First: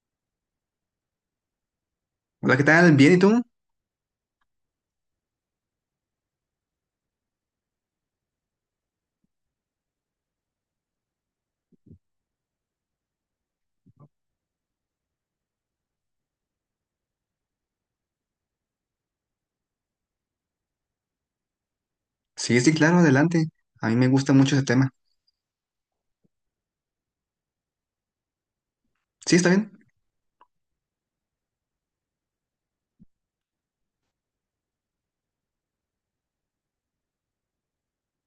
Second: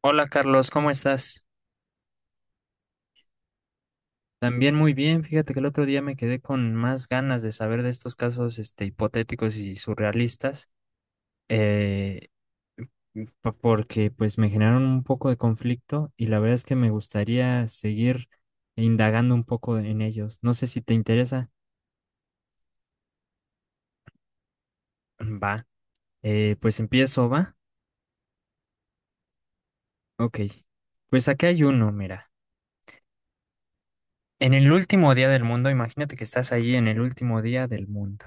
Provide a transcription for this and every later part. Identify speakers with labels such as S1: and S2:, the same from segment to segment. S1: Hola Carlos, ¿cómo estás?
S2: Hola, ¿qué tal? ¿Bien y tú?
S1: También muy bien, fíjate que el otro día me quedé con más ganas de saber de estos casos este, hipotéticos y surrealistas, eh, porque pues me generaron un poco de conflicto y la verdad es que me gustaría seguir indagando un poco en ellos. No sé si te interesa.
S2: Sí, sí, claro, adelante. A mí me gusta mucho ese tema.
S1: Va, pues empiezo, ¿va?
S2: ¿Sí, está bien?
S1: Ok, pues aquí hay uno, mira. En el último día del mundo, imagínate que estás ahí en el último día del mundo.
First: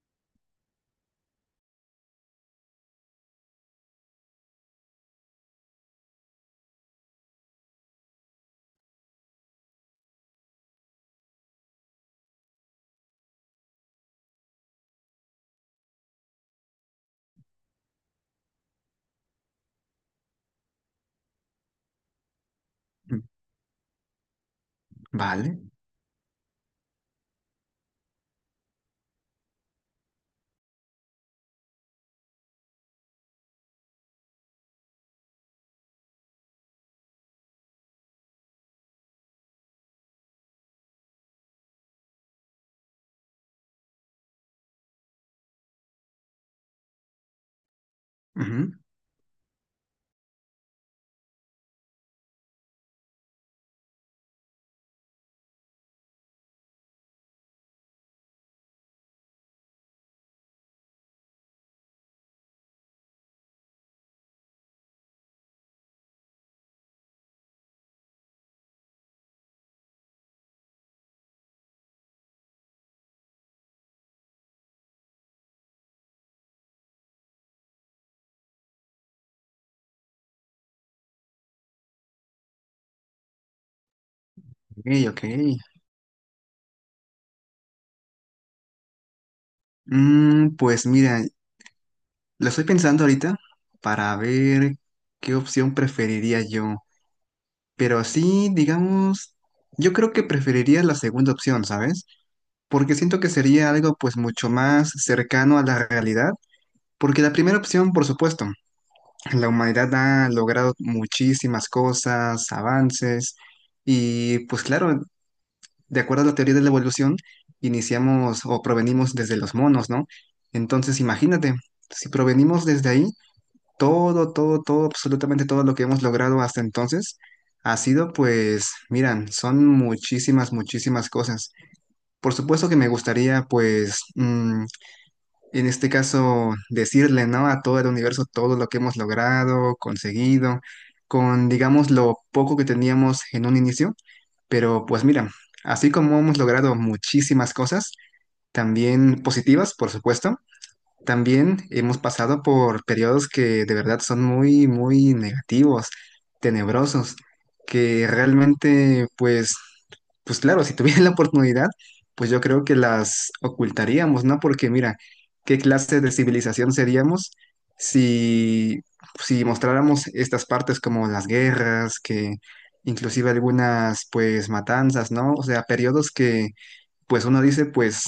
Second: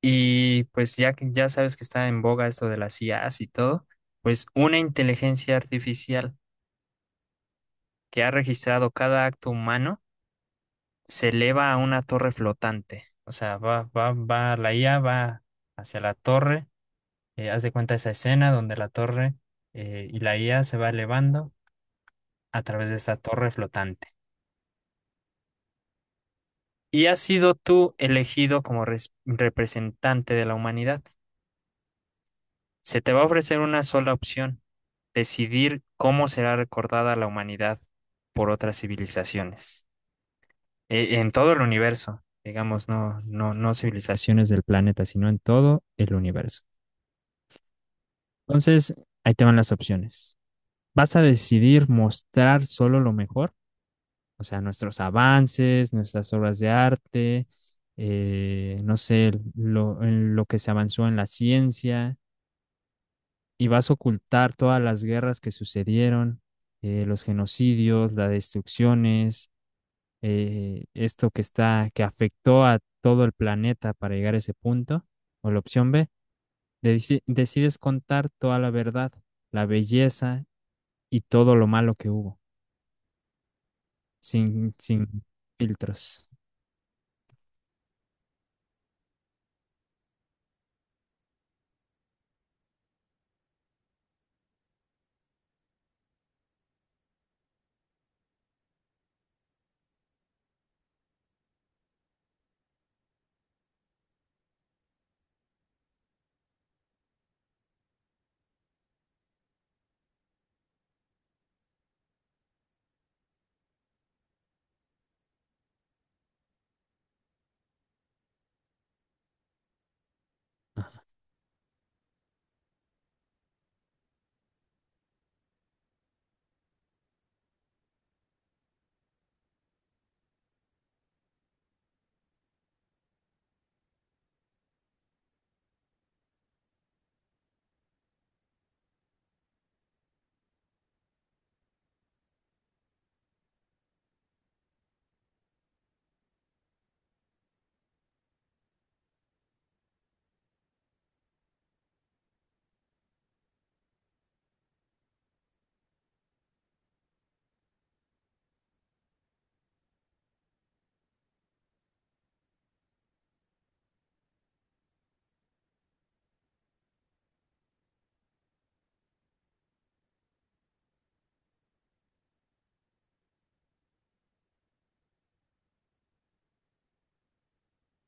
S1: Y pues ya que ya sabes que está en boga esto de las IAs y todo, pues una inteligencia artificial que ha registrado cada acto humano se eleva a una torre flotante. O sea, va, la IA va hacia la torre. Haz de cuenta esa escena donde la torre y la IA se va elevando a través de esta
S2: Mm,
S1: torre flotante.
S2: Vale.
S1: Y has sido tú elegido como representante de la humanidad. Se te va a ofrecer una sola opción: decidir cómo será recordada la humanidad por otras civilizaciones, en todo el universo, digamos, no civilizaciones del planeta, sino en todo el universo.
S2: Ujú.
S1: Entonces, ahí te van las opciones. ¿Vas a decidir mostrar solo lo mejor? O sea, nuestros avances, nuestras obras de arte, no sé, en lo que se avanzó en la ciencia y vas a ocultar todas las guerras que sucedieron, los genocidios, las destrucciones, esto que está, que afectó a todo el planeta para llegar a ese punto; o la opción B, decides contar toda la verdad, la belleza y todo lo malo que hubo, sin,
S2: Ok,
S1: sin
S2: ok.
S1: filtros.
S2: Pues mira, lo estoy pensando ahorita para ver qué opción preferiría yo. Pero sí, digamos, yo creo que preferiría la segunda opción, ¿sabes? Porque siento que sería algo pues mucho más cercano a la realidad. Porque la primera opción, por supuesto. La humanidad ha logrado muchísimas cosas, avances, y pues claro, de acuerdo a la teoría de la evolución, iniciamos o provenimos desde los monos, ¿no? Entonces imagínate, si provenimos desde ahí, todo, absolutamente todo lo que hemos logrado hasta entonces ha sido pues, miran, son muchísimas, muchísimas cosas. Por supuesto que me gustaría pues en este caso, decirle, ¿no? A todo el universo todo lo que hemos logrado, conseguido, con, digamos, lo poco que teníamos en un inicio. Pero pues mira, así como hemos logrado muchísimas cosas, también positivas, por supuesto, también hemos pasado por periodos que de verdad son muy, muy negativos, tenebrosos, que realmente, pues, pues claro, si tuviera la oportunidad, pues yo creo que las ocultaríamos, ¿no? Porque mira, ¿qué clase de civilización seríamos si, si mostráramos estas partes como las guerras, que inclusive algunas, pues, matanzas, ¿no? O sea, periodos que pues uno dice, pues,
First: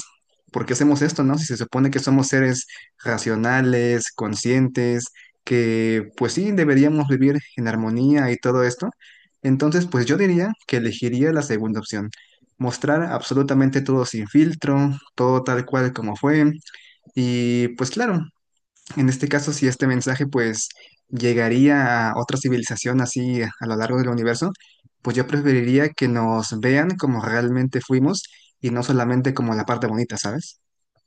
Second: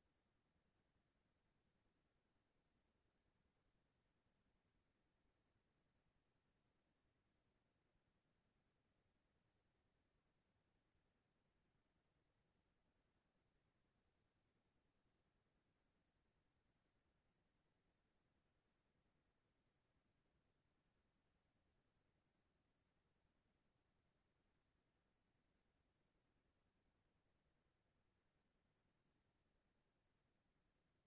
S2: ¿por qué hacemos esto, no? Si se supone que somos seres racionales, conscientes, que pues sí, deberíamos vivir en armonía y todo esto. Entonces, pues yo diría que elegiría la segunda opción. Mostrar absolutamente todo sin filtro, todo tal cual como fue. Y pues claro, en este caso, si este mensaje pues llegaría a otra civilización así a lo largo del universo, pues yo preferiría que nos vean como realmente fuimos y no solamente como la parte bonita, ¿sabes?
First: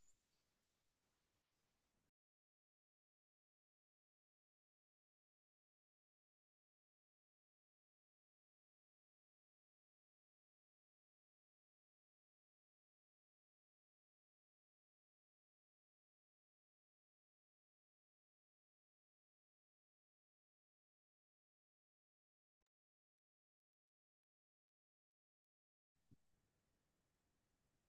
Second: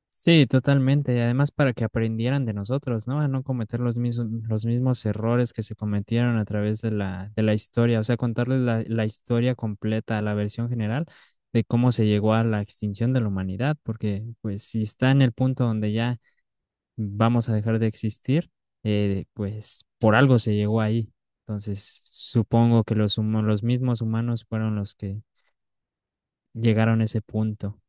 S1: Sí, totalmente. Y además para que aprendieran de nosotros, ¿no? A no cometer los mismos errores que se cometieron a través de de la historia. O sea, contarles la historia completa, la versión general de cómo se llegó a la extinción de la humanidad. Porque, pues, si está en el punto donde ya vamos a dejar de existir, pues por algo se llegó ahí. Entonces, supongo que los mismos humanos fueron los que llegaron a ese punto.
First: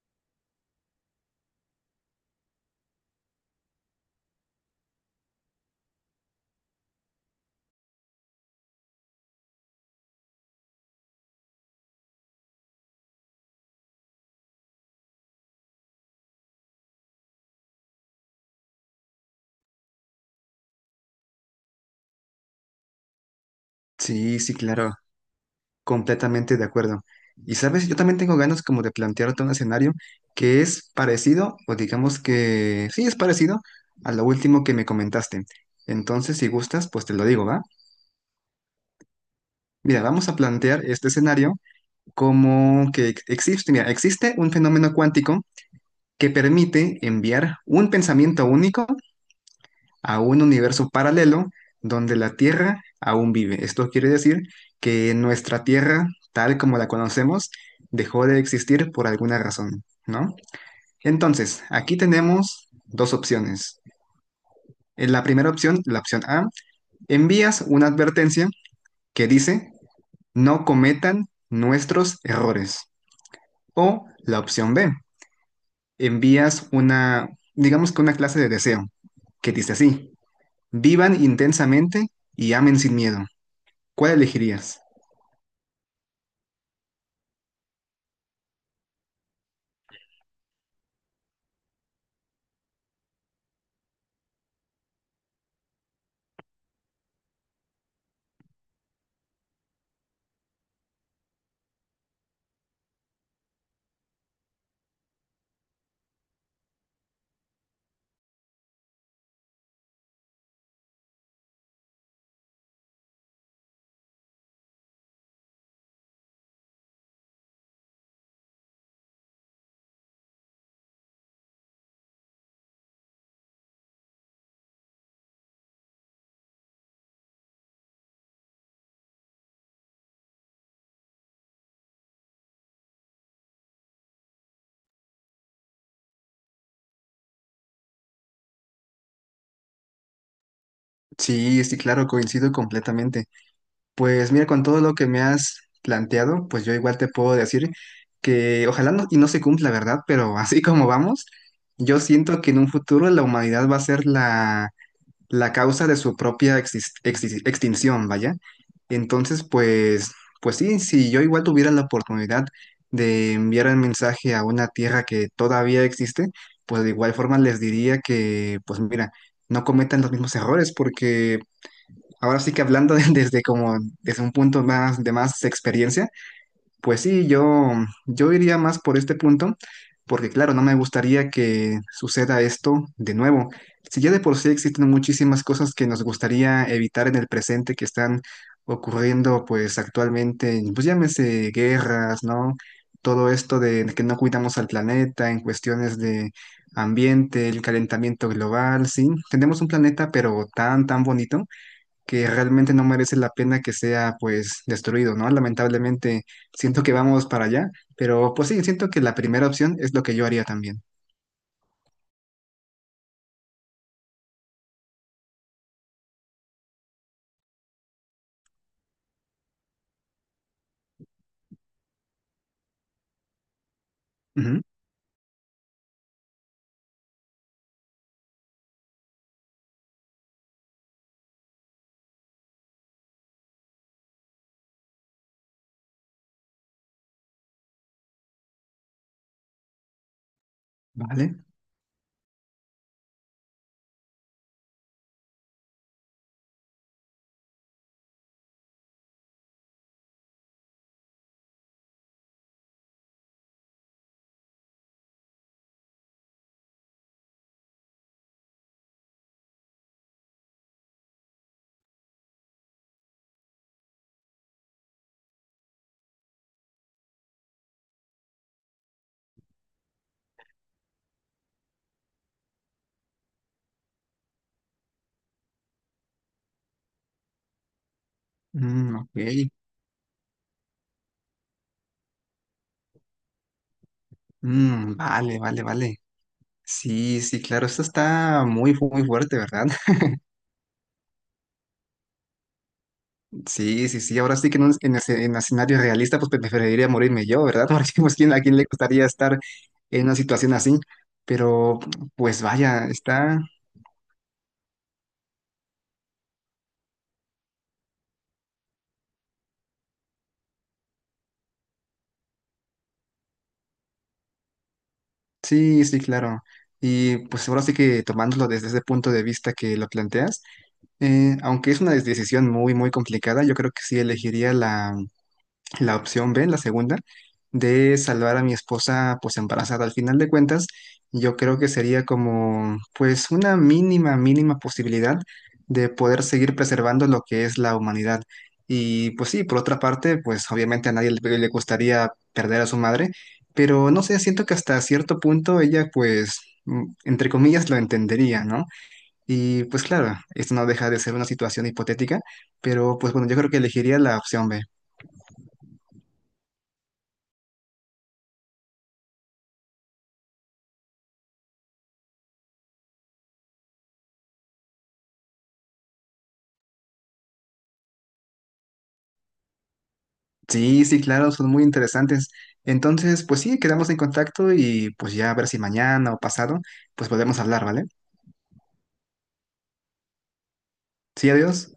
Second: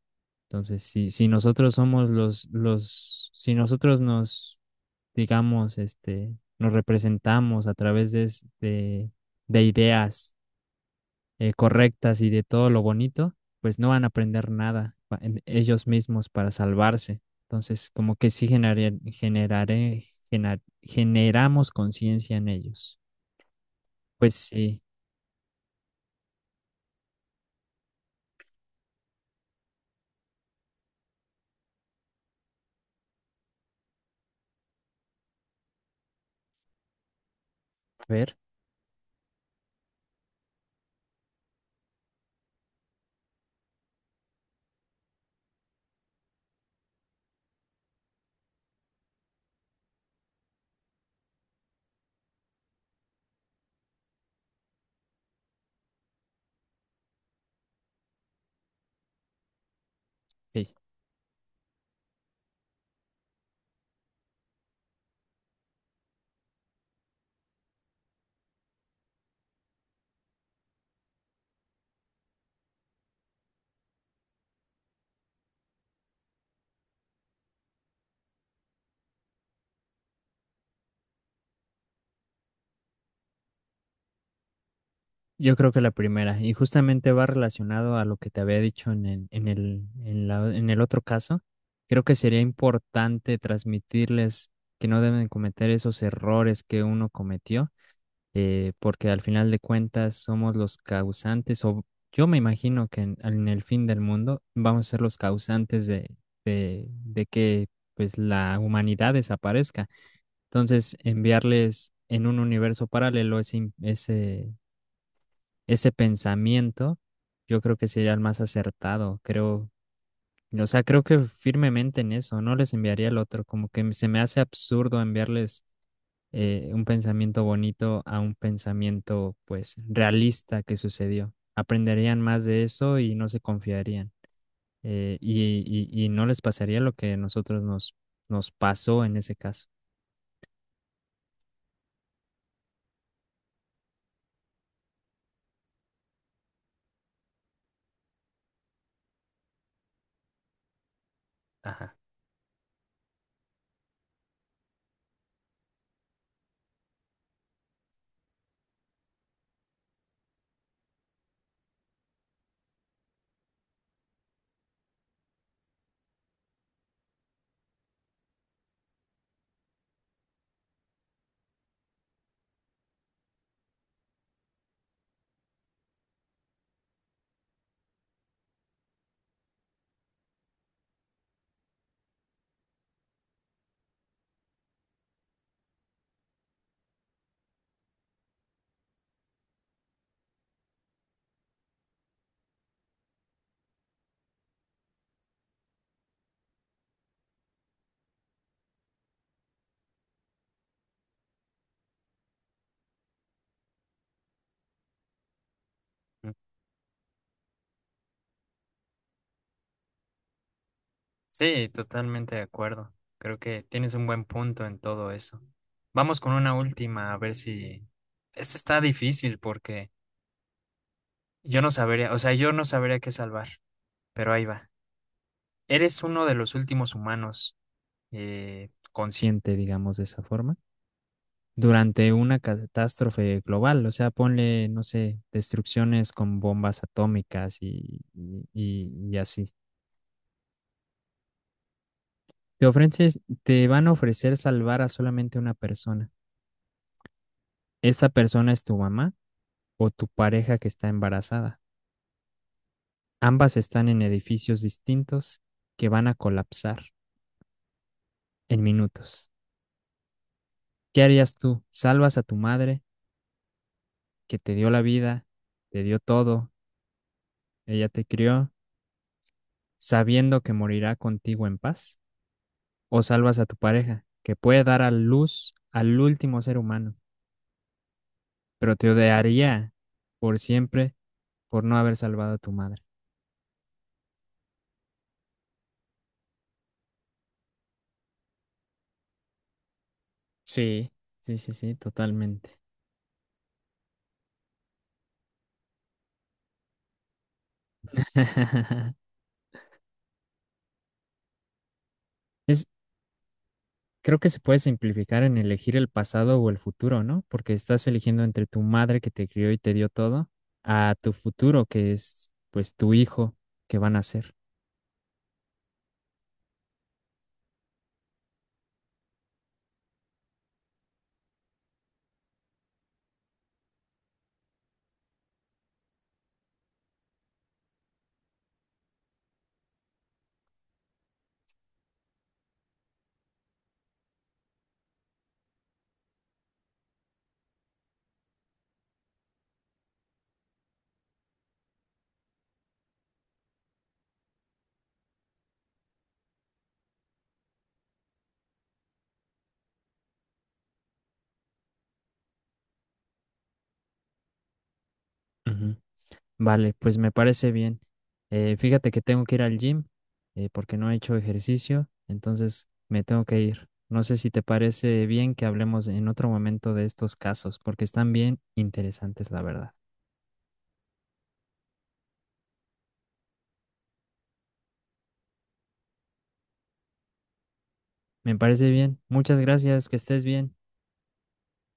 S1: Entonces, si nosotros somos si nosotros nos, digamos, este, nos representamos a través de ideas correctas y de todo lo bonito, pues no van a aprender nada en ellos mismos para salvarse. Entonces, como que sí generamos conciencia en ellos. Pues
S2: Sí, sí,
S1: sí,
S2: claro, completamente de acuerdo. Y sabes, yo también tengo ganas como de plantearte un escenario que es parecido, o digamos que sí es parecido a lo último que me comentaste. Entonces, si gustas, pues te lo digo, ¿va?
S1: a ver.
S2: Mira, vamos a plantear este escenario como que existe, mira, existe un fenómeno cuántico que permite enviar un pensamiento único a un universo paralelo donde la Tierra aún vive. Esto quiere decir que nuestra Tierra, tal como la conocemos, dejó de existir por alguna razón, ¿no?
S1: Ok.
S2: Entonces, aquí tenemos dos opciones. En la primera opción, la opción A, envías una advertencia que dice, no cometan nuestros errores. O la opción B. Envías una, digamos que una clase de deseo, que dice así, vivan intensamente y amen sin miedo. ¿Cuál elegirías?
S1: Yo creo que la primera, y justamente va relacionado a lo que te había dicho en en el otro caso. Creo que sería importante transmitirles que no deben cometer esos errores que uno cometió, porque al final de cuentas somos los causantes, o yo me imagino que en el fin del mundo vamos a ser los causantes de que pues la humanidad desaparezca. Entonces, enviarles en un universo paralelo ese pensamiento, yo creo que sería el más acertado, creo, o sea, creo que firmemente en eso, no les enviaría el otro, como que se me hace absurdo enviarles un pensamiento bonito a un pensamiento, pues, realista que sucedió. Aprenderían más de eso y no se confiarían. eh, y, no les pasaría lo que a nosotros nos pasó en ese caso.
S2: Sí, sí, claro, coincido completamente. Pues mira, con todo lo que me has planteado, pues yo igual te puedo decir que ojalá no, y no se cumpla, ¿verdad? Pero así como vamos,
S1: Ajá.
S2: yo siento que en un futuro la humanidad va a ser la causa de su propia exis- exis- extinción, vaya. Entonces, pues, pues sí, si yo igual tuviera la oportunidad de enviar el mensaje a una tierra que todavía existe, pues de igual forma les diría que, pues mira, no cometan los mismos errores, porque ahora sí que hablando desde como desde un punto más de más experiencia, pues sí, yo iría más por este punto, porque claro, no me gustaría que suceda esto de nuevo. Si ya de por sí existen muchísimas cosas que nos gustaría evitar en el presente que están ocurriendo pues actualmente, pues llámese guerras, ¿no? Todo esto de que no cuidamos al planeta en cuestiones de ambiente, el calentamiento global, sí, tenemos un planeta pero tan, tan bonito que realmente no merece la pena que sea pues destruido, ¿no? Lamentablemente siento que vamos para allá, pero pues sí, siento que la primera opción es lo que yo haría también.
S1: Sí, totalmente de acuerdo. Creo que tienes un buen punto en todo eso. Vamos con una última, a ver si... Esta está difícil porque yo no sabría, o sea, yo no sabría qué salvar, pero ahí
S2: Ujú.
S1: va. Eres uno de los últimos humanos consciente, digamos, de esa forma, durante una catástrofe global. O sea, ponle, no sé, destrucciones con bombas atómicas y así.
S2: Vale.
S1: Te ofreces, te van a ofrecer salvar a solamente una persona. Esta persona es tu mamá o tu pareja que está embarazada. Ambas están en edificios distintos que van a colapsar en minutos. ¿Qué harías tú? ¿Salvas a tu madre que te dio la vida, te dio todo, ella te crió, sabiendo que morirá contigo en paz? ¿O salvas a tu pareja que puede dar a luz al último ser humano, pero te
S2: Ok.
S1: odiaría por siempre por no haber salvado a tu madre?
S2: Vale, vale, vale. Sí, sí, claro, esto está muy, fu- muy fuerte, ¿verdad?
S1: Sí, sí, totalmente.
S2: Sí, sí, sí, ahora sí que en un en esce- en escenario realista pues pe- preferiría morirme yo, ¿verdad? Porque pues ¿quién- a quién le gustaría estar en una situación así, pero pues
S1: Es,
S2: vaya, está...
S1: creo que se puede simplificar en elegir el pasado o el futuro, ¿no? Porque estás eligiendo entre tu madre que te crió y te dio todo, a tu futuro, que es pues tu hijo que van a ser.
S2: Sí, sí, claro. Y pues ahora sí que tomándolo desde ese punto de vista que lo planteas, aunque es una des- decisión muy, muy complicada, yo creo que sí elegiría la opción B, la segunda, de salvar a mi esposa pues embarazada. Al final de cuentas, yo creo que sería como pues una mínima, mínima posibilidad de poder seguir preservando lo que es la humanidad. Y pues sí, por otra parte, pues obviamente a nadie le gustaría perder a su madre, pero no sé, siento que hasta cierto punto ella pues... entre comillas, lo entendería, ¿no? Y pues claro, esto no deja de ser una situación hipotética, pero pues bueno, yo creo que elegiría la opción B.
S1: Ujú. Vale, pues me parece bien. Fíjate que tengo que ir al gym, porque no he hecho ejercicio, entonces me tengo que ir. No sé si te parece bien que hablemos en otro momento de estos casos, porque están bien interesantes, la verdad.
S2: Sí, sí, claro, son muy interesantes. Entonces, pues sí, quedamos en contacto y pues ya a ver si mañana o pasado, pues podemos hablar, ¿vale?
S1: Me parece bien. Muchas gracias, que estés bien.
S2: Sí, adiós.